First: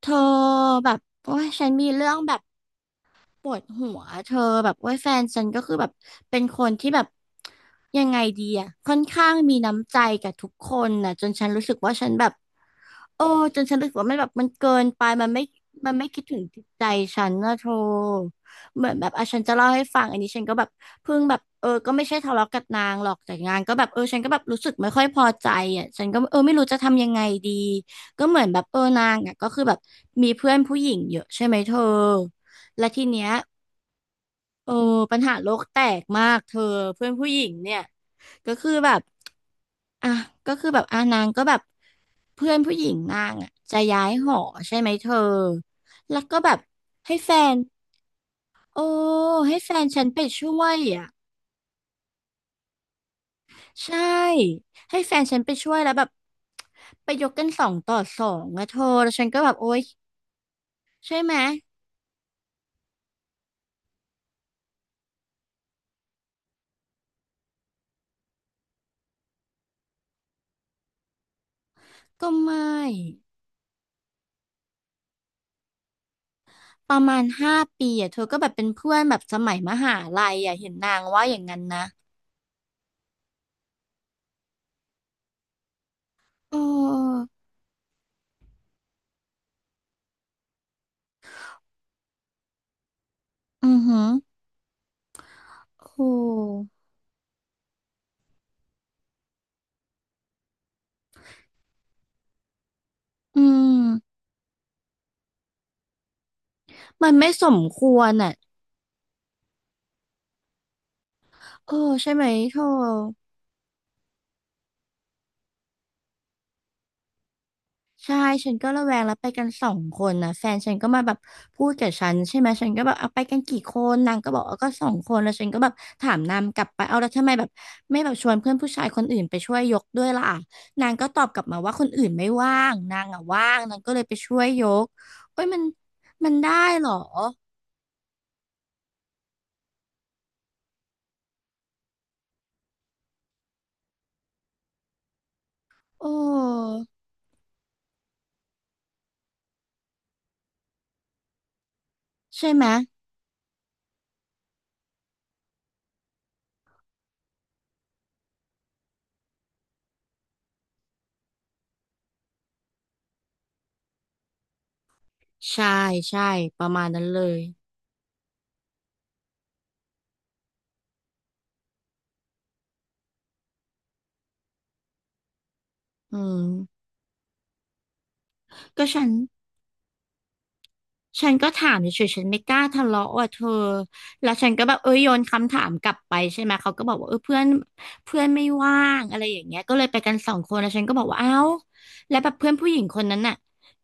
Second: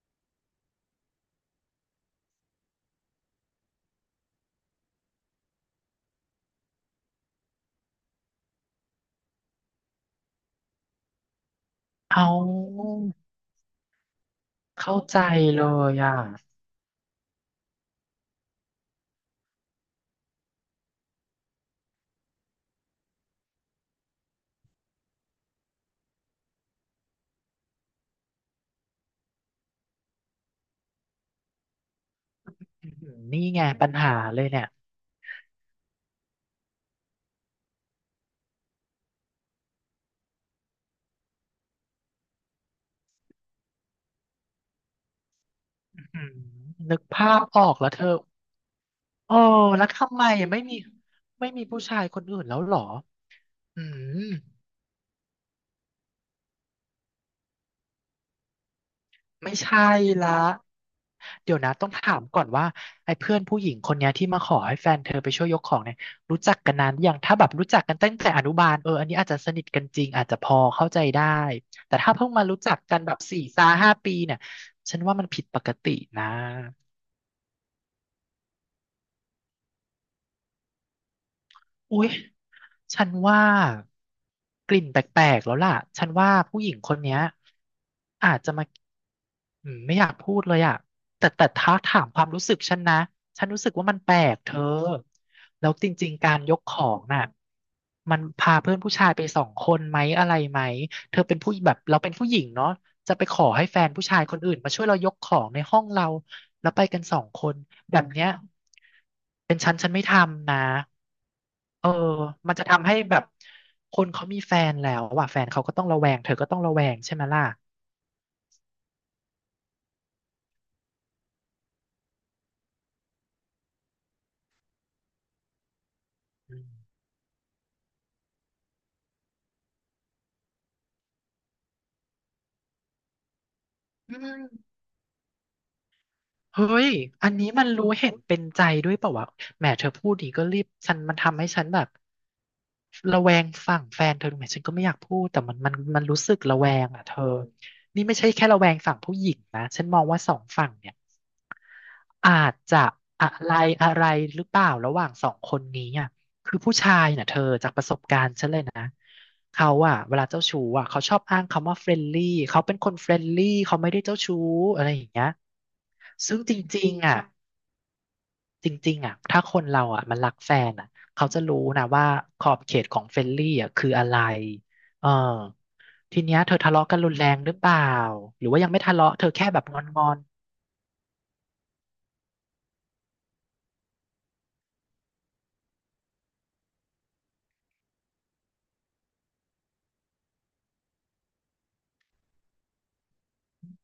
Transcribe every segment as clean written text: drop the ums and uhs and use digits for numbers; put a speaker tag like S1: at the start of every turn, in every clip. S1: เธอแบบโอ้ยฉันมีเรื่องแบบ ปวดหัวเธอแบบว่าแฟนฉันก็คือแบบเป็นคนที่แบบยังไงดีอะค่อนข้างมีน้ำใจกับทุกคนนะจนฉันรู้สึกว่าฉันแบ
S2: เอา
S1: บโอ้จนฉันรู้สึกว่ามันแบบมันเกิน
S2: เข้า
S1: ไป
S2: ใจ
S1: มันไม่
S2: เล
S1: มั
S2: ย
S1: นไม่
S2: อ่ะ
S1: คิดถึงจิตใจฉันนะเธอเหมือนแบบอ่ะฉันจะเล่าให้ฟังอันนี้ฉันก็แบบเพิ่งแบบเออก็ไม่ใช่ทะเลาะกับนางหรอกแต่งานก็แบบเออฉันก็แบบรู้สึกไม่ค่อยพอใจอ่ะฉันก็เออไม่รู้จะทำยังไงดีก็เหมือนแบบเออนางอ่ะก็คือแบบมีเพื่อนผู้หญิงเยอะใช่ไหมเธอและ
S2: อื้อ
S1: ที
S2: หือ
S1: เนี้ย
S2: นี่ไงปัญหาเลยเนี่ย
S1: โอ้ปัญหาโลกแตกมากเธอเพื่อนผู้หญิงเนี่ยก็คือแบบอ่ะก็คือแบบอ่ะนางก็แบบเพื่อนผู้หญิงนางอ่ะจะย้ายหอใช่ไหมเธอ
S2: อื้อ
S1: แล้
S2: หื
S1: ว
S2: อ
S1: ก็แบบ
S2: นึก
S1: ให้
S2: ภา
S1: แฟ
S2: พ
S1: น
S2: ออกแล้วเธอ
S1: โอ้
S2: อออ
S1: ให้แฟ
S2: แล้
S1: น
S2: ว
S1: ฉัน
S2: ทำ
S1: ไป
S2: ไม
S1: ช่
S2: ไม่
S1: ว
S2: มี
S1: ยอ่ะ
S2: ไม่มีผู้ชายคนอื่นแล้วเหรออื
S1: ใช่
S2: ม
S1: ให้แฟนฉันไปช่วยแล้วแบบไปยกกันสองต่อสองอะเธอแล้วฉันก็แบ
S2: ไม่
S1: บโอ๊ย
S2: ใช่ละ
S1: ใช่ไหม
S2: เดี๋ยวนะต้องถามก่อนว่าไอ้เพื่อนผู้หญิงคนเนี้ยที่มาขอให้แฟนเธอไปช่วยยกของเนี่ยรู้จักกันนานหรือยังถ้าแบบรู้จักกันตั้งแต่อนุบาลเอออันนี้อาจจะสนิทกันจริงอาจจะพอเข้าใจได้แต่ถ้า
S1: ก็
S2: เพิ่งมา
S1: ไม่
S2: รู้จักกันแบบสี่ซาห้าปีเนี่ยฉันว่ามันผิดปกตินะ
S1: ประมาณ5 ปีอะเธอก็แบบเป็นเพื่อนแบบสมัยมหาลัยอะเห็นนางว่าอย่างนั้นนะ
S2: อุ๊ยฉันว่ากลิ่นแปลกๆแล้วล่ะฉันว่า
S1: เ
S2: ผู้หญิงคนเนี้ย
S1: ออ
S2: อาจจะมาอืมไม่อยากพูดเลยอะแต่ถ้าถามความรู้สึกฉันนะฉันรู้
S1: อื
S2: สึก
S1: อ
S2: ว่า
S1: หื
S2: มัน
S1: อ
S2: แปลกเธอแล้ว
S1: โ
S2: จริงๆการยก
S1: ห
S2: ของน่ะ มันพาเพื่อนผู้ชายไปสองคนไหมอะไรไหมเธอเป็นผู้แบบเราเป็นผู้หญิงเนาะจะไป
S1: อื
S2: ให้แฟ
S1: ม
S2: นผู้ชายคนอื่นมาช่วยเรายกของในห้องเราแล้วไปกัน
S1: มัน
S2: สอง
S1: ไม่
S2: ค
S1: ส
S2: น
S1: มค
S2: แบ
S1: ว
S2: บ
S1: ร
S2: เนี้ย
S1: อ่ะ
S2: เป็นฉันฉันไม่ทำนะ
S1: เออ
S2: เออ
S1: ใช่ไหม
S2: มั
S1: เธ
S2: น
S1: อ
S2: จะทำให้แบบคนเขามีแฟนแล้วว่ะแฟนเขาก็ต้องระแวงเธอก็ต้องระแวงใช่ไหมล่ะ
S1: ใช่ฉันก็ระแวงแล้วไปกันสองคนนะแฟนฉันก็มาแบบพูดกับฉันใช่ไหมฉันก็แบบเอาไปกันกี่คนนางก็บอกเอาก็สองคนแล้วฉันก็แบบถามนาง
S2: อื
S1: ก
S2: ม
S1: ลับไปเอาแล้วทำไมแบบไม่แบบชวนเพื่อนผู้ชายคนอื่นไปช่วยยกด้วยล่ะนางก็ตอบกลับมาว่าคนอื่นไม่ว่างนางอ่ะว่างนางก็เลยไป
S2: อื
S1: ช่วยย
S2: ม
S1: กโอ้ยมันได้
S2: เฮ้
S1: เหร
S2: ย
S1: อ
S2: อันนี้มันรู้เห็นเป็นใจด้วยเปล่าวะแหมเธอพูดดีก็รีบฉันมันทำให้ฉันแบบระแวงฝั่งแฟนเธอดูไหมฉันก็ไม่อยากพูดแต่มัน
S1: โอ้
S2: รู้สึกระแวงอ่ะเธอนี่ไม่ใช่แค่ระแวงฝั่งผู้หญิงนะฉันมองว่าสองฝั่งเนี่ยอา
S1: ใช่
S2: จ
S1: ไหม
S2: จะอะไรอะไรหรือเปล่าระหว่างสองคนนี้อ่ะเขาอ่ะเวลาเจ้าชู้อ่ะเขาชอบอ้างคำว่าเฟรนลี่เขาเป็นคนเฟรนลี่เขาไม่ได้เจ้าชู้อะไรอย่างเงี้ย
S1: ใช่ใช่
S2: ซึ่งจ
S1: ประมา
S2: ริ
S1: ณ
S2: ง
S1: นั้น
S2: ๆอ่ะ
S1: เลย
S2: จริงๆอ่ะถ้าคนเราอ่ะมันรักแฟนอ่ะเขาจะรู้นะว่าขอบเขตของเฟรนลี่อ่ะคืออะไรเออ
S1: อื
S2: ทีเนี้ยเธอทะ
S1: ม
S2: เลาะกันรุนแรงหรือเปล่า หรือว่ายังไม่
S1: ก็
S2: ทะ
S1: ฉัน
S2: เลาะเธอแค่แบบงอน
S1: ก็ถามเฉยๆฉันไม่กล้าทะเลาะว่ะเธอ แล้วฉันก็แบบเออโยนคำถามกลับไปใช่ไหมเขาก็บอกว่าเออเพื่อนเพื่อนไม่ว่างอะไรอย่างเงี้ยก็เลยไปกันสองคนแล้วฉันก็บอกว่าเอ้าแล้วแบบเพื่อนผู้หญิงคนนั้นน่ะ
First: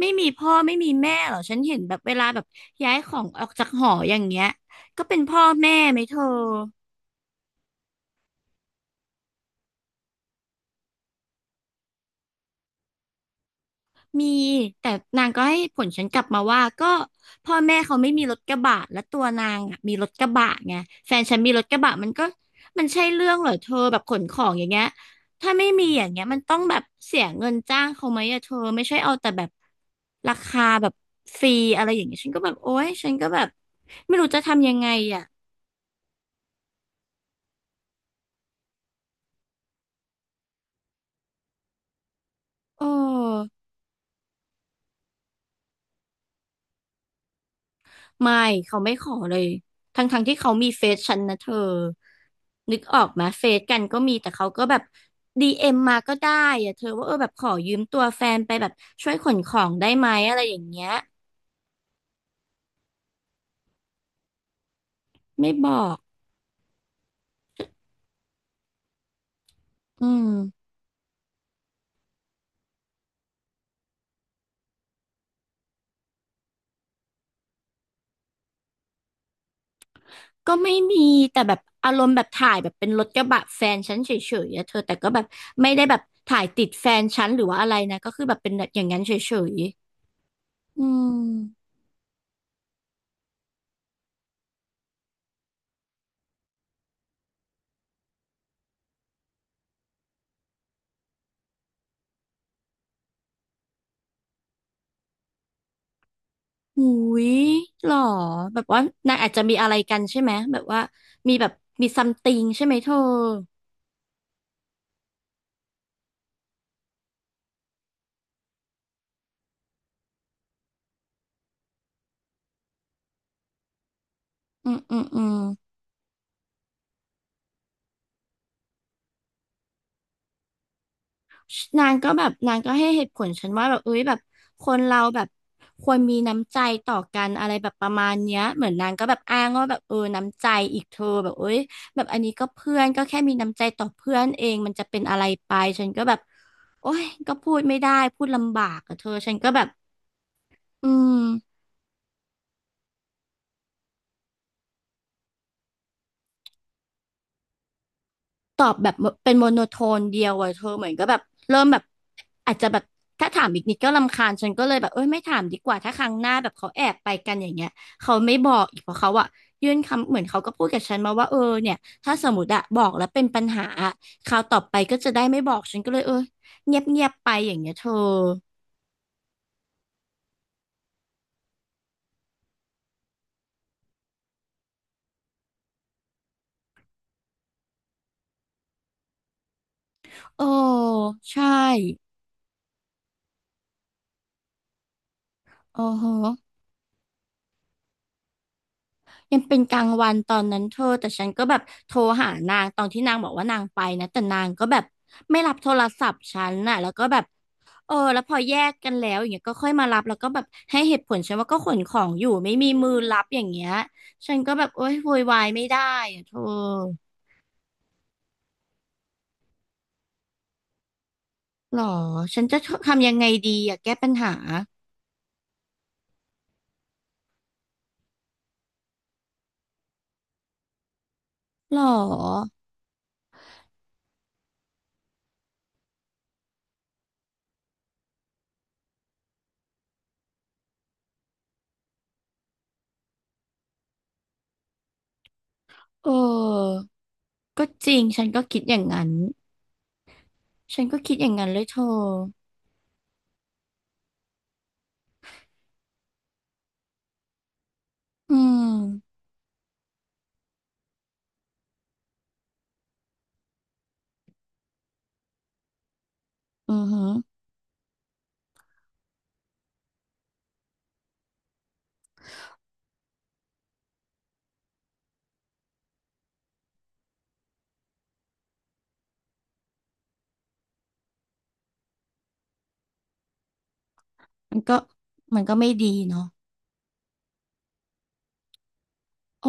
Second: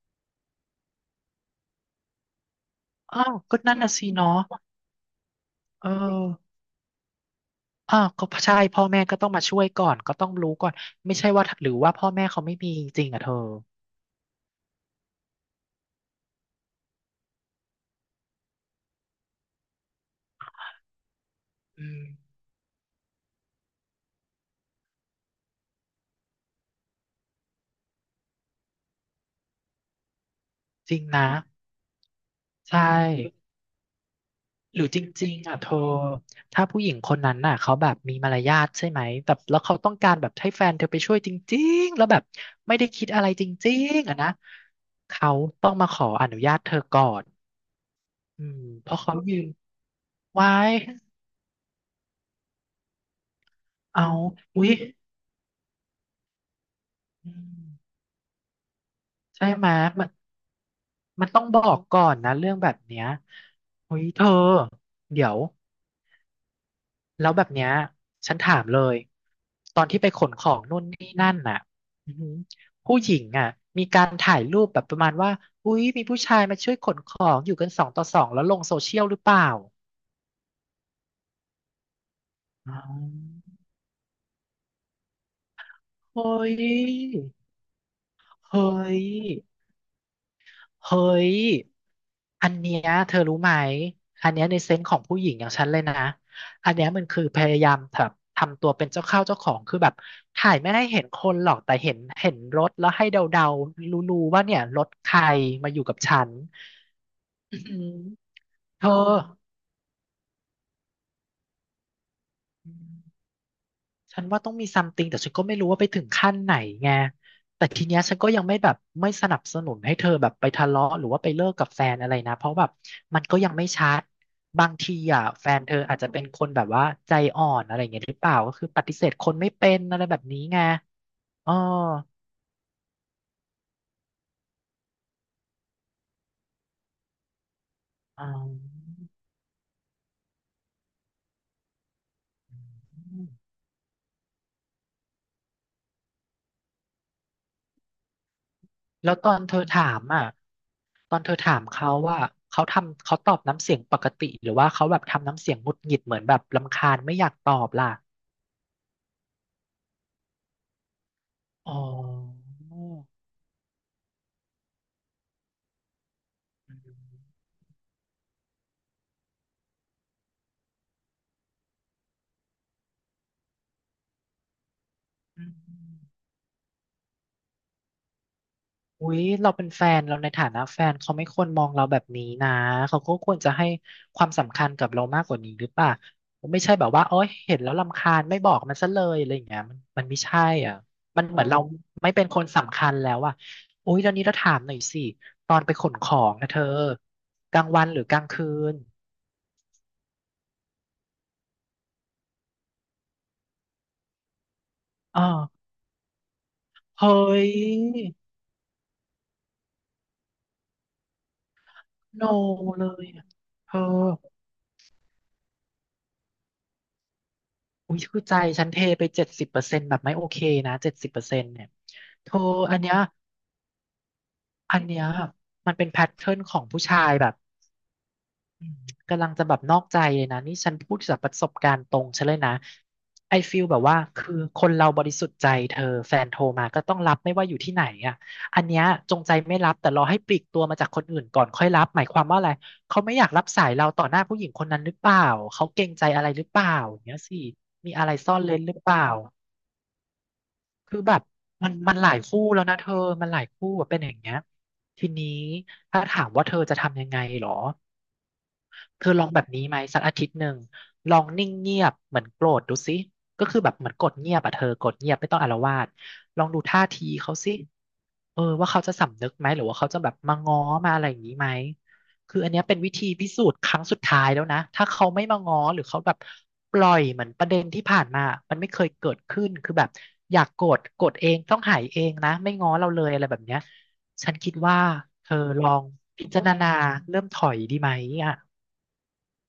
S1: ไม่มีพ่อไม่มีแม่เหรอ ฉันเห็นแบบเวลาแบบย้ายข
S2: ๆ
S1: อ
S2: อ้า
S1: ง
S2: ว
S1: ออก
S2: ก็
S1: จาก
S2: นั่น
S1: หอ
S2: น่ะสิ
S1: อย่าง
S2: เนาะ
S1: เงี้ยก็เป็นพ่อแม่
S2: เออ
S1: ไหมเธอ
S2: อ้าวก็ใช่พ่อแม่ก็ต้องมาช่วยก่อนก็ต้องรู้ก่อน ไม่ใช่ว่าหรือว่าพ่อแม่เขาไม่มีจริงอ่ะเธอ
S1: มีแต่นางก็ให้ผลฉันกลับมาว่าก็พ่อแม่เขาไม่มีรถกระบะและตัวนางอะมีรถกระบะไงแฟนฉันมีรถกระ
S2: อื
S1: บะ
S2: ม
S1: มันก็มันใช่เรื่องเหรอเธอแบบขนของอย่างเงี้ยถ้าไม่มีอย่างเงี้ยมันต้องแบบเสียเงินจ้างเขาไหมอะเธอไม่ใช่เอาแต่แบบราคาแบ
S2: จ
S1: บ
S2: ริงนะ
S1: ฟรีอะไรอย่างเงี้ยฉันก็แบบโอ๊
S2: ใช่
S1: ยฉันก็แบบไม่รู้จะทำยั
S2: ห
S1: ง
S2: รื
S1: ไง
S2: อจ
S1: อะ
S2: ริงๆอ่ะเธอถ้าผู้หญิงคนนั้นน่ะเขาแบบมีมารยาทใช่ไหมแต่แล้วเขาต้องการแบบให้แฟนเธอไปช่วยจริงๆแล้วแบบไม่
S1: โอ
S2: ได้คิดอะไรจ
S1: ้
S2: ริงๆอ่ะนะเขาต้องมาขออนุญาตเธอก่อน
S1: ไม่
S2: อืม
S1: เขา
S2: เพ
S1: ไม่
S2: ราะ
S1: ขอ
S2: เขา
S1: เล
S2: ยื
S1: ย
S2: น
S1: ทั้งที่
S2: ไว้
S1: เขามีเฟซฉันนะเธอนึกออกไหมเฟซกันก็
S2: เอา
S1: มีแต่เขาก็
S2: อุ๊ย
S1: แบบดีเอ็มมาก็ได้อะเธอว่าเออแบ
S2: อื
S1: บขอ
S2: ม
S1: ยืมตัวแฟนไปแบบช่วยขน
S2: ใช่
S1: ขอ
S2: ไหม
S1: งได้
S2: มั
S1: ไหม
S2: น
S1: อะไรอย่างเงี้ย
S2: มันต้องบอกก่อนนะเรื่องแบบเนี้ยอุ๊ยเธอเดี๋ยว
S1: ไม่บอก
S2: แล้วแบบเนี้ยฉันถามเลยตอนที่
S1: อื
S2: ไปขนของ
S1: ม
S2: นู่นนี่นั่นน่ะอือหือผู้หญิงอ่ะมีการถ่ายรูปแบบประมาณว่าอุ๊ยมีผู้ชายมาช่วยขนของอยู่กันสองต่อสองแล้วลงโซเชียลหรือเปล่า
S1: ก็ไม่มีแต่แบบอารมณ์แบบถ่ายแบ
S2: อ๋
S1: บเป็นรถกระบะ
S2: อ
S1: แฟนฉันเฉยๆอะเธอแต่ก็แบบไม่ได้แบบ
S2: เฮ้
S1: ถ่าย
S2: ย
S1: ติดแฟนฉันหรือว่าอะไรนะก็คือแบบเป็น
S2: เฮ้
S1: แบบอย่างนั้
S2: ย
S1: นเฉยๆอื
S2: เฮ้
S1: ม
S2: ย อันเนี้ยเธอรู้ไหม อันเนี้ยในเซนส์ของผู้หญิงอย่างฉันเลยนะ อันเนี้ยมันคือพยายามแบบทำตัวเป็นเจ้าเข้าเจ้าของคือแบบถ่ายไม่ให้เห็นคนหรอกแต่เห็นรถแล้วให้เดาๆรู้ๆว่าเนี่ยรถใครมาอยู่กับฉัน
S1: หูย
S2: อืม
S1: หรอแบบว่า
S2: เธอ
S1: นางอาจจะมีอะไรกันใช่ไหมแบบว่ามีแบบมีซัมติงใช่ไหมเธอ
S2: ฉันว่าต้องมีซัมติงแต่ฉันก็ไม่รู้ว่าไปถึงขั้นไหนไงแต่ทีเนี้ยฉันก็ยังไม่แบบไม่สนับสนุนให้เธอแบบไปทะเลาะหรือว่าไปเลิกกับแฟนอะไรนะเพราะแบบมันก็ยังไม่ชัดบา
S1: อื
S2: ง
S1: ม
S2: ที
S1: อืมอื
S2: อ่ะ
S1: ม
S2: แฟนเธออาจจะเป็นคนแบบว่าใจอ่อนอะไรอย่างเงี้ยหรือเปล่าก็คือปฏิเสธคนไม่เป็นอะไรแบบนี้ไงอ๋อ
S1: นางก็แบบนางก็ให้เหตุผลฉันว่าแบบเอ้ยแบบคนเราแบบควรมีน้ำใจต่อกันอะไรแบบประมาณ
S2: อ๋อ
S1: เนี้ยเหมือนนางก็แบบอ้างว่าแบบเออน้ำใจอีกเธอแบบเอ้ยแบบอันนี้ก็เพื่อนก็แค่มีน้ำใจต่อเพื่อนเองมันจะเป็นอะไรไปฉันก็แบบโอ้ยก็พูดไม่ได้พูดลำบากอะเธอ
S2: แล้วต
S1: ฉั
S2: อ
S1: น
S2: น
S1: ก็
S2: เธอ
S1: แบบ
S2: ถามอ่ะ
S1: อื
S2: ตอนเธอถา
S1: ม
S2: มเขาว่าเขาทำเขาตอบน้ำเสียงปกติหรือว่าเขาแบบทำน้ำเสียงหงุดหงิดเหมือนแบบรำคาญไม่อยากตอบล่ะ
S1: ตอบแบบเป็นโมโนโทนเดียวอะเธอเหมือนก็แบบเริ่ม
S2: อ๋อ
S1: แบบอาจจะแบบถ้าถามอีกนิดก็รำคาญฉันก็เลยแบบเอ้ยไม่ถามดีกว่าถ้าครั้งหน้าแบบเขาแอบไปกันอย่างเงี้ยเขาไม่บอกอีกเพราะเขาอะยื่นคำเหมือนเขาก็พูดกับฉันมาว่าเออเนี่ยถ้าสมมติอะบอกแล้วเป็นปัญหาอะคราวต่อไปก็จะได้ไม่
S2: อื
S1: บ
S2: ม
S1: อกฉันก็เลยเออเงียบไปอย่างเงี้ยเธอ
S2: อุ๊ยเราเป็นแฟนเราในฐานะแฟนเขาไม่ควรมองเราแบบนี้นะเขาก็ควรจะให้ความสำคัญกับเรามากกว่านี้หรือเปล่าไม่ใช่แบบว่าโอ๊ยเห็นแล้วรำคาญไม่บอกมันซะเลยอะไรอย่างเงี้ยมันไม่ใช่
S1: โอ้
S2: อ่ะมันเหมื
S1: ใช่
S2: อนเราไม่เป็นคนสำคัญแล้วอ่ะอุ๊ยตอนนี้เราถามหน่อยสิตอนไป
S1: โอ้
S2: ขน
S1: โห
S2: ของนะเธอกลางวันหรือกลางคืน
S1: ยังเป็นกลางวันตอนนั้นเธอแต่ฉันก็แบบโทรหานางตอนที่นางบอกว่านางไปนะแต่นางก็แบบ
S2: อ๋อ
S1: ไม่รับโทรศัพท์ฉันน่ะแล้วก็
S2: เฮ้
S1: แบบ
S2: ย
S1: แล้วพอแยกกันแล้วอย่างเงี้ยก็ค่อยมารับแล้วก็แบบให้เหตุผลฉันว่าก็ขนของอ
S2: โน
S1: ยู่ไม่มี
S2: เล
S1: มือ
S2: ย
S1: รั
S2: อะ
S1: บอย่างเงี้
S2: เธ
S1: ย
S2: อ
S1: ฉันก็แบบโอ๊ยโวยวายไม่ได้อะเธอ
S2: อุ้ยคือใจฉันเทไป70%แบบไม่โอเคนะเจ็ดสิบเปอร์เซ็นต์เนี่ย
S1: หรอ
S2: เธอ
S1: ฉันจะ
S2: อันเนี้ย
S1: ทำยังไงดีอะแก้ปัญหา
S2: อันเนี้ยมันเป็นแพทเทิร์นของผู้ชายแบบอืมกำลังจะแบบนอกใจเลยนะนี่ฉันพูดจากประสบกา
S1: หร
S2: ร
S1: อ
S2: ณ์ตรงฉันเลยนะไอฟีลแบบว่าคือคนเราบริสุทธิ์ใจเธอแฟนโทรมาก็ต้องรับไม่ว่าอยู่ที่ไหนอ่ะอันเนี้ยจงใจไม่รับแต่รอให้ปลีกตัวมาจากคนอื่นก่อนค่อยรับหมายความว่าอะไรเขาไม่อยากรับสายเราต่อหน้าผู้หญิงคนนั้นหรือเปล่าเขาเกรงใจ
S1: เ
S2: อะไรหรือเปล่า
S1: ออ
S2: อย่างเงี้ยสิ
S1: ก็จ
S2: มี
S1: ริง
S2: อะไร
S1: ฉัน
S2: ซ่อ
S1: ก็
S2: นเร้
S1: คิ
S2: น
S1: ด
S2: ห
S1: อ
S2: รือ
S1: ย่าง
S2: เปล่า
S1: นั้นฉันก็
S2: คือ
S1: คิ
S2: แบ
S1: ด
S2: บ
S1: อย่างนั้นเลย
S2: มั
S1: เธ
S2: น
S1: อ
S2: มันหลายคู่แล้วนะเธอมันหลายคู่แบบเป็นอย่างเงี้ยทีนี้ถ้าถามว่าเธอจะทำยังไงเหรอ
S1: อื
S2: เธอ
S1: ม
S2: ลองแบบนี้ไหมสักอาทิตย์หนึ่งลองนิ่งเงียบเหมือนโกรธดูสิก็คือแบบเหมือนกดเงียบอะเธอกดเงียบไม่ต้องอาละวาดลองดู
S1: อื
S2: ท่า
S1: อหื
S2: ที
S1: อ
S2: เขาสิเออว่าเขาจะสำนึกไหมหรือว่าเขาจะแบบมาง้อมาอะไรอย่างนี้ไหมคืออันเนี้ยเป็นวิธีพิสูจน์ครั้งสุดท้ายแล้วนะถ้าเขาไม่มาง้อหรือเขาแบบปล่อยเหมือนประเด็นที่ผ่านมามันไม่เคยเกิดขึ้นคือแบบอยากโกรธโกรธเองต้องหายเองนะไม่ง้อเราเลยอะไรแบบเนี้ยฉันคิด
S1: มันก็
S2: ว่าเธอ
S1: มันก็
S2: ล
S1: ไม่
S2: อง
S1: ดีเนาะ
S2: พิจารณาเริ่มถอยดีไหมอ่ะ
S1: โอ้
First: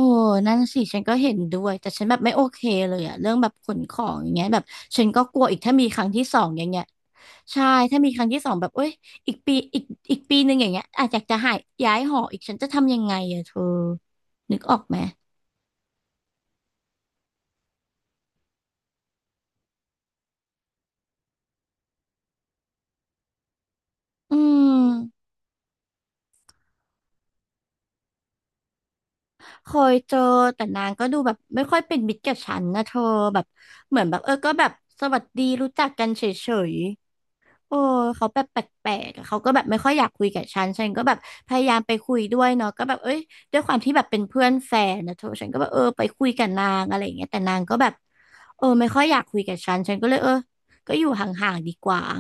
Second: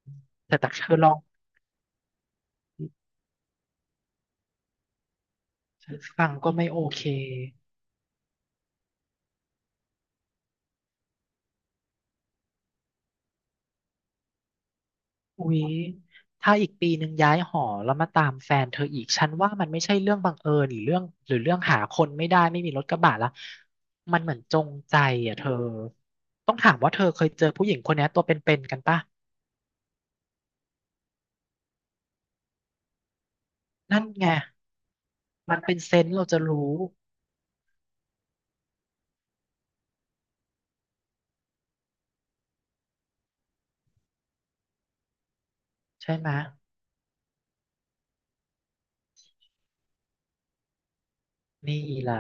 S1: นั่
S2: แต่
S1: น
S2: จาก
S1: สิ
S2: เธอ
S1: ฉัน
S2: ลอ
S1: ก็
S2: ง
S1: เห็นด้วยแต่ฉันแบบไม่โอเคเลยอะเรื่องแบบขนของอย่างเงี้ยแบบฉันก็กลัวอีกถ้ามีครั้งที่
S2: ฟัง
S1: สอง
S2: ก็
S1: อย่า
S2: ไม่
S1: ง
S2: โอ
S1: เงี้ย
S2: เค
S1: ใช่ถ้ามีครั้งที่สองแบบเอ้ยอีกปีอีกปีหนึ่งอย่างเงี้ยอาจจะหายย้ายหออีกฉันจะทำยังไงอะเธอนึกออกไหม
S2: อุ๊ยถ้าอีกปีหนึ่งย้ายหอแล้วมาตามแฟนเธออีก ฉันว่ามันไม่ใช่เรื่องบังเอิญหรือเรื่องหาคนไม่ได้ไม่มีรถกระบะละมันเหมื
S1: อื
S2: อนจง
S1: ม
S2: ใจอ่ะเธอต้องถามว่าเธอเคยเจอผู้หญิงคนนี้ตัวเป็นๆกันป่ะ
S1: เคยเจอแต่นางก็ดูแบบไม่ค่อยเป็นมิตรกับฉันนะเธอแบบเหมื
S2: นั่
S1: อ
S2: น
S1: นแบบ
S2: ไง
S1: ก็แบบสวัสดี
S2: มัน
S1: รู้
S2: เป็น
S1: จัก
S2: เซ
S1: กั
S2: น
S1: น
S2: ส์
S1: เฉ
S2: เราจะรู้
S1: ย โอ้เขาแบบแปลกๆอะเขาก็แบบไม่ค่อยอยากคุยกับฉันฉันก็แบบพยายามไปคุยด้วยเนาะก็แบบเอ้ยด้วยความที่แบบเป็นเพื่อนแฟนนะเธอฉันก็แบบไป
S2: ใช่
S1: คุ
S2: ไห
S1: ย
S2: ม
S1: กับนางอะไรอย่างเงี้ยแต่นางก็แบบไม่ค่อยอยากคุยกับฉันฉันก็เลยก็อยู่ห่างๆดี
S2: นี่
S1: กว่า
S2: ล่ะ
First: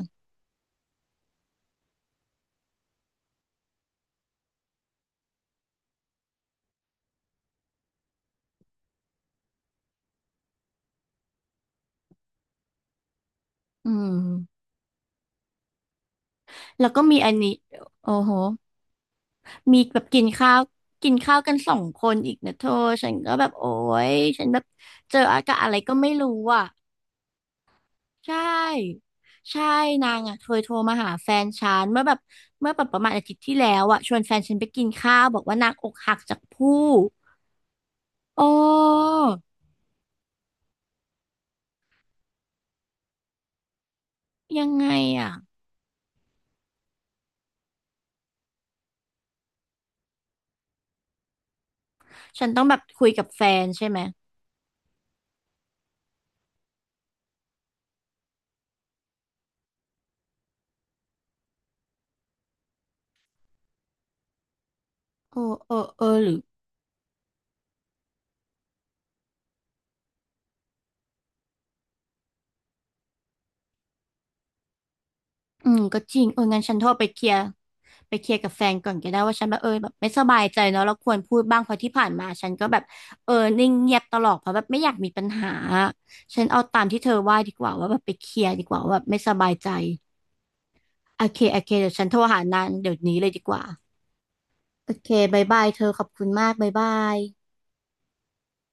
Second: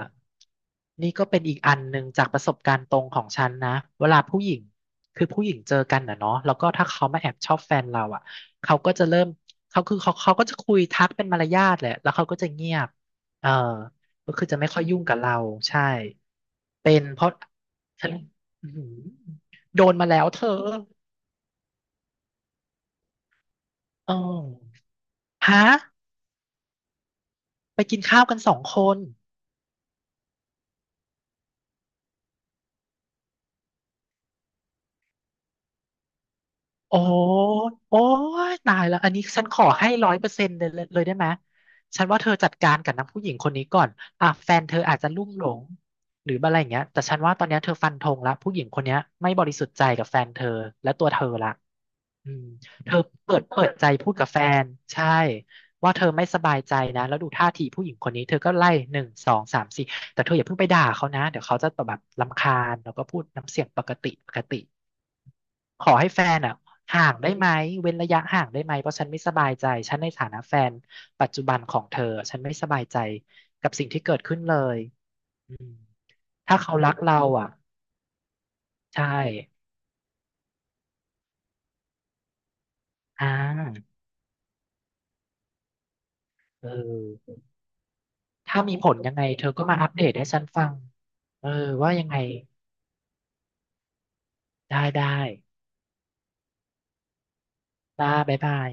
S2: นี่ก็เป็นอีกอันหนึ่งจากประสบการณ์ตรงของฉันนะเวลาผู้หญิงคือผู้หญิงเจอกันนะเนาะแล้วก็ถ้าเขามาแอบชอบแฟนเราอ่ะเขาก็จะเริ่มเขาคือเขาเขาก็จะคุยทักเป็นมารยาทแหละแล้วเขาก็จะเงียบเออ
S1: อื
S2: ก็คือจะ
S1: ม
S2: ไม่ค่อยยุ่งกับเราใช่
S1: แล้ว
S2: เป็
S1: ก็
S2: น
S1: มี
S2: เพ
S1: อั
S2: ราะ
S1: นนี้
S2: ฉั
S1: โอ้
S2: น
S1: โห
S2: อื้อหือ
S1: มี
S2: โดน
S1: แบบ
S2: มาแล้
S1: กิน
S2: วเธอ
S1: ข้าวกินข้าวกันสองคนอีกนะเธอฉันก็แบบโอ้
S2: เอ
S1: ยฉันแบบ
S2: อ
S1: เจออากาศ
S2: ฮะ
S1: อะไรก็ไม่รู้อ่ะ
S2: ไปกินข้าว
S1: ใช
S2: กันสองคน
S1: ่ใช่นางอ่ะเคยโทรมาหาแฟนฉันเมื่อแบบประมาณอาทิตย์ที่แล้วอ่ะชวนแฟนฉันไปกินข้าวบอกว่านางอกหักจากผู้
S2: โอ้ยโอ้
S1: โอ
S2: ยตายแล้ว
S1: ้
S2: อันนี้ฉันขอให้100%เลยได้ไหมฉันว่าเธอจัดการกับนางผู้หญิงคนนี้ก่อนอ่ะแฟน
S1: ยัง
S2: เธอ
S1: ไง
S2: อาจจะลุ่
S1: อ่ะ
S2: มหลงหรืออะไรอย่างเงี้ยแต่ฉันว่าตอนเนี้ยเธอฟันธงละผู้หญิงคนเนี้ยไม่บริสุทธิ์ใจกับแฟนเธอและตัวเธอละอืม
S1: ฉันต้องแบบ
S2: เธอ
S1: คุยกับ
S2: เปิ
S1: แฟ
S2: ดเปิ
S1: น
S2: ดใจ
S1: ใช่ไหม
S2: พูดกับแฟนใช่ว่าเธอไม่สบายใจนะแล้วดูท่าทีผู้หญิงคนนี้เธอก็ไล่หนึ่งสองสามสี่แต่เธออย่าเพิ่งไปด่าเขานะเดี๋ยวเขาจะแบบรำคาญแล้วก็พูดน้ำเสียงปกติปกติ
S1: โอ้เออ
S2: ขอ
S1: เออ
S2: ให้แฟ
S1: หรือ
S2: นอ่ะห่างได้ไหมเว้นระยะห่างได้ไหมเพราะฉันไม่สบายใจฉันในฐานะแฟนปัจจุบันของเธอฉันไม่สบายใจกับสิ่งที่เกิดขึ้นเลยอื
S1: อื
S2: ม
S1: มก็จริง
S2: ถ้า
S1: งั้น
S2: เขา
S1: ฉันโทร
S2: รัก
S1: ไป
S2: เรา
S1: เคลียร์
S2: อ่ะ
S1: กับแฟนก่อน
S2: ใช่
S1: ก็ได้ว่าฉันแบบแบบไม่สบายใจเนาะเราควรพูดบ้างเพราะที่ผ่านมาฉันก็แบบ
S2: อ่
S1: เออนิ่งเงี
S2: า
S1: ยบตลอดเพราะแบบไม่อยากมีปัญหาฉันเอา
S2: เอ
S1: ตามที่เธอว่า
S2: อ
S1: ดีกว่าว่าแบบไปเคลียร์
S2: ถ้า
S1: ดีก
S2: มี
S1: ว่า
S2: ผ
S1: ว่า
S2: ล
S1: แบบ
S2: ยัง
S1: ไม่
S2: ไง
S1: ส
S2: เธ
S1: บา
S2: อ
S1: ย
S2: ก็
S1: ใจ
S2: มาอัปเดตให้ฉันฟัง
S1: โอเค
S2: เออ
S1: โอเค เดี๋
S2: ว่า
S1: ยวฉั
S2: ยั
S1: น
S2: ง
S1: โท
S2: ไง
S1: รหานางเดี๋ยวนี้เลยดีกว่า
S2: ได้
S1: โอ
S2: ได้
S1: เคบายบายเธอขอบคุณมากบายบาย
S2: ได้บ๊ายบาย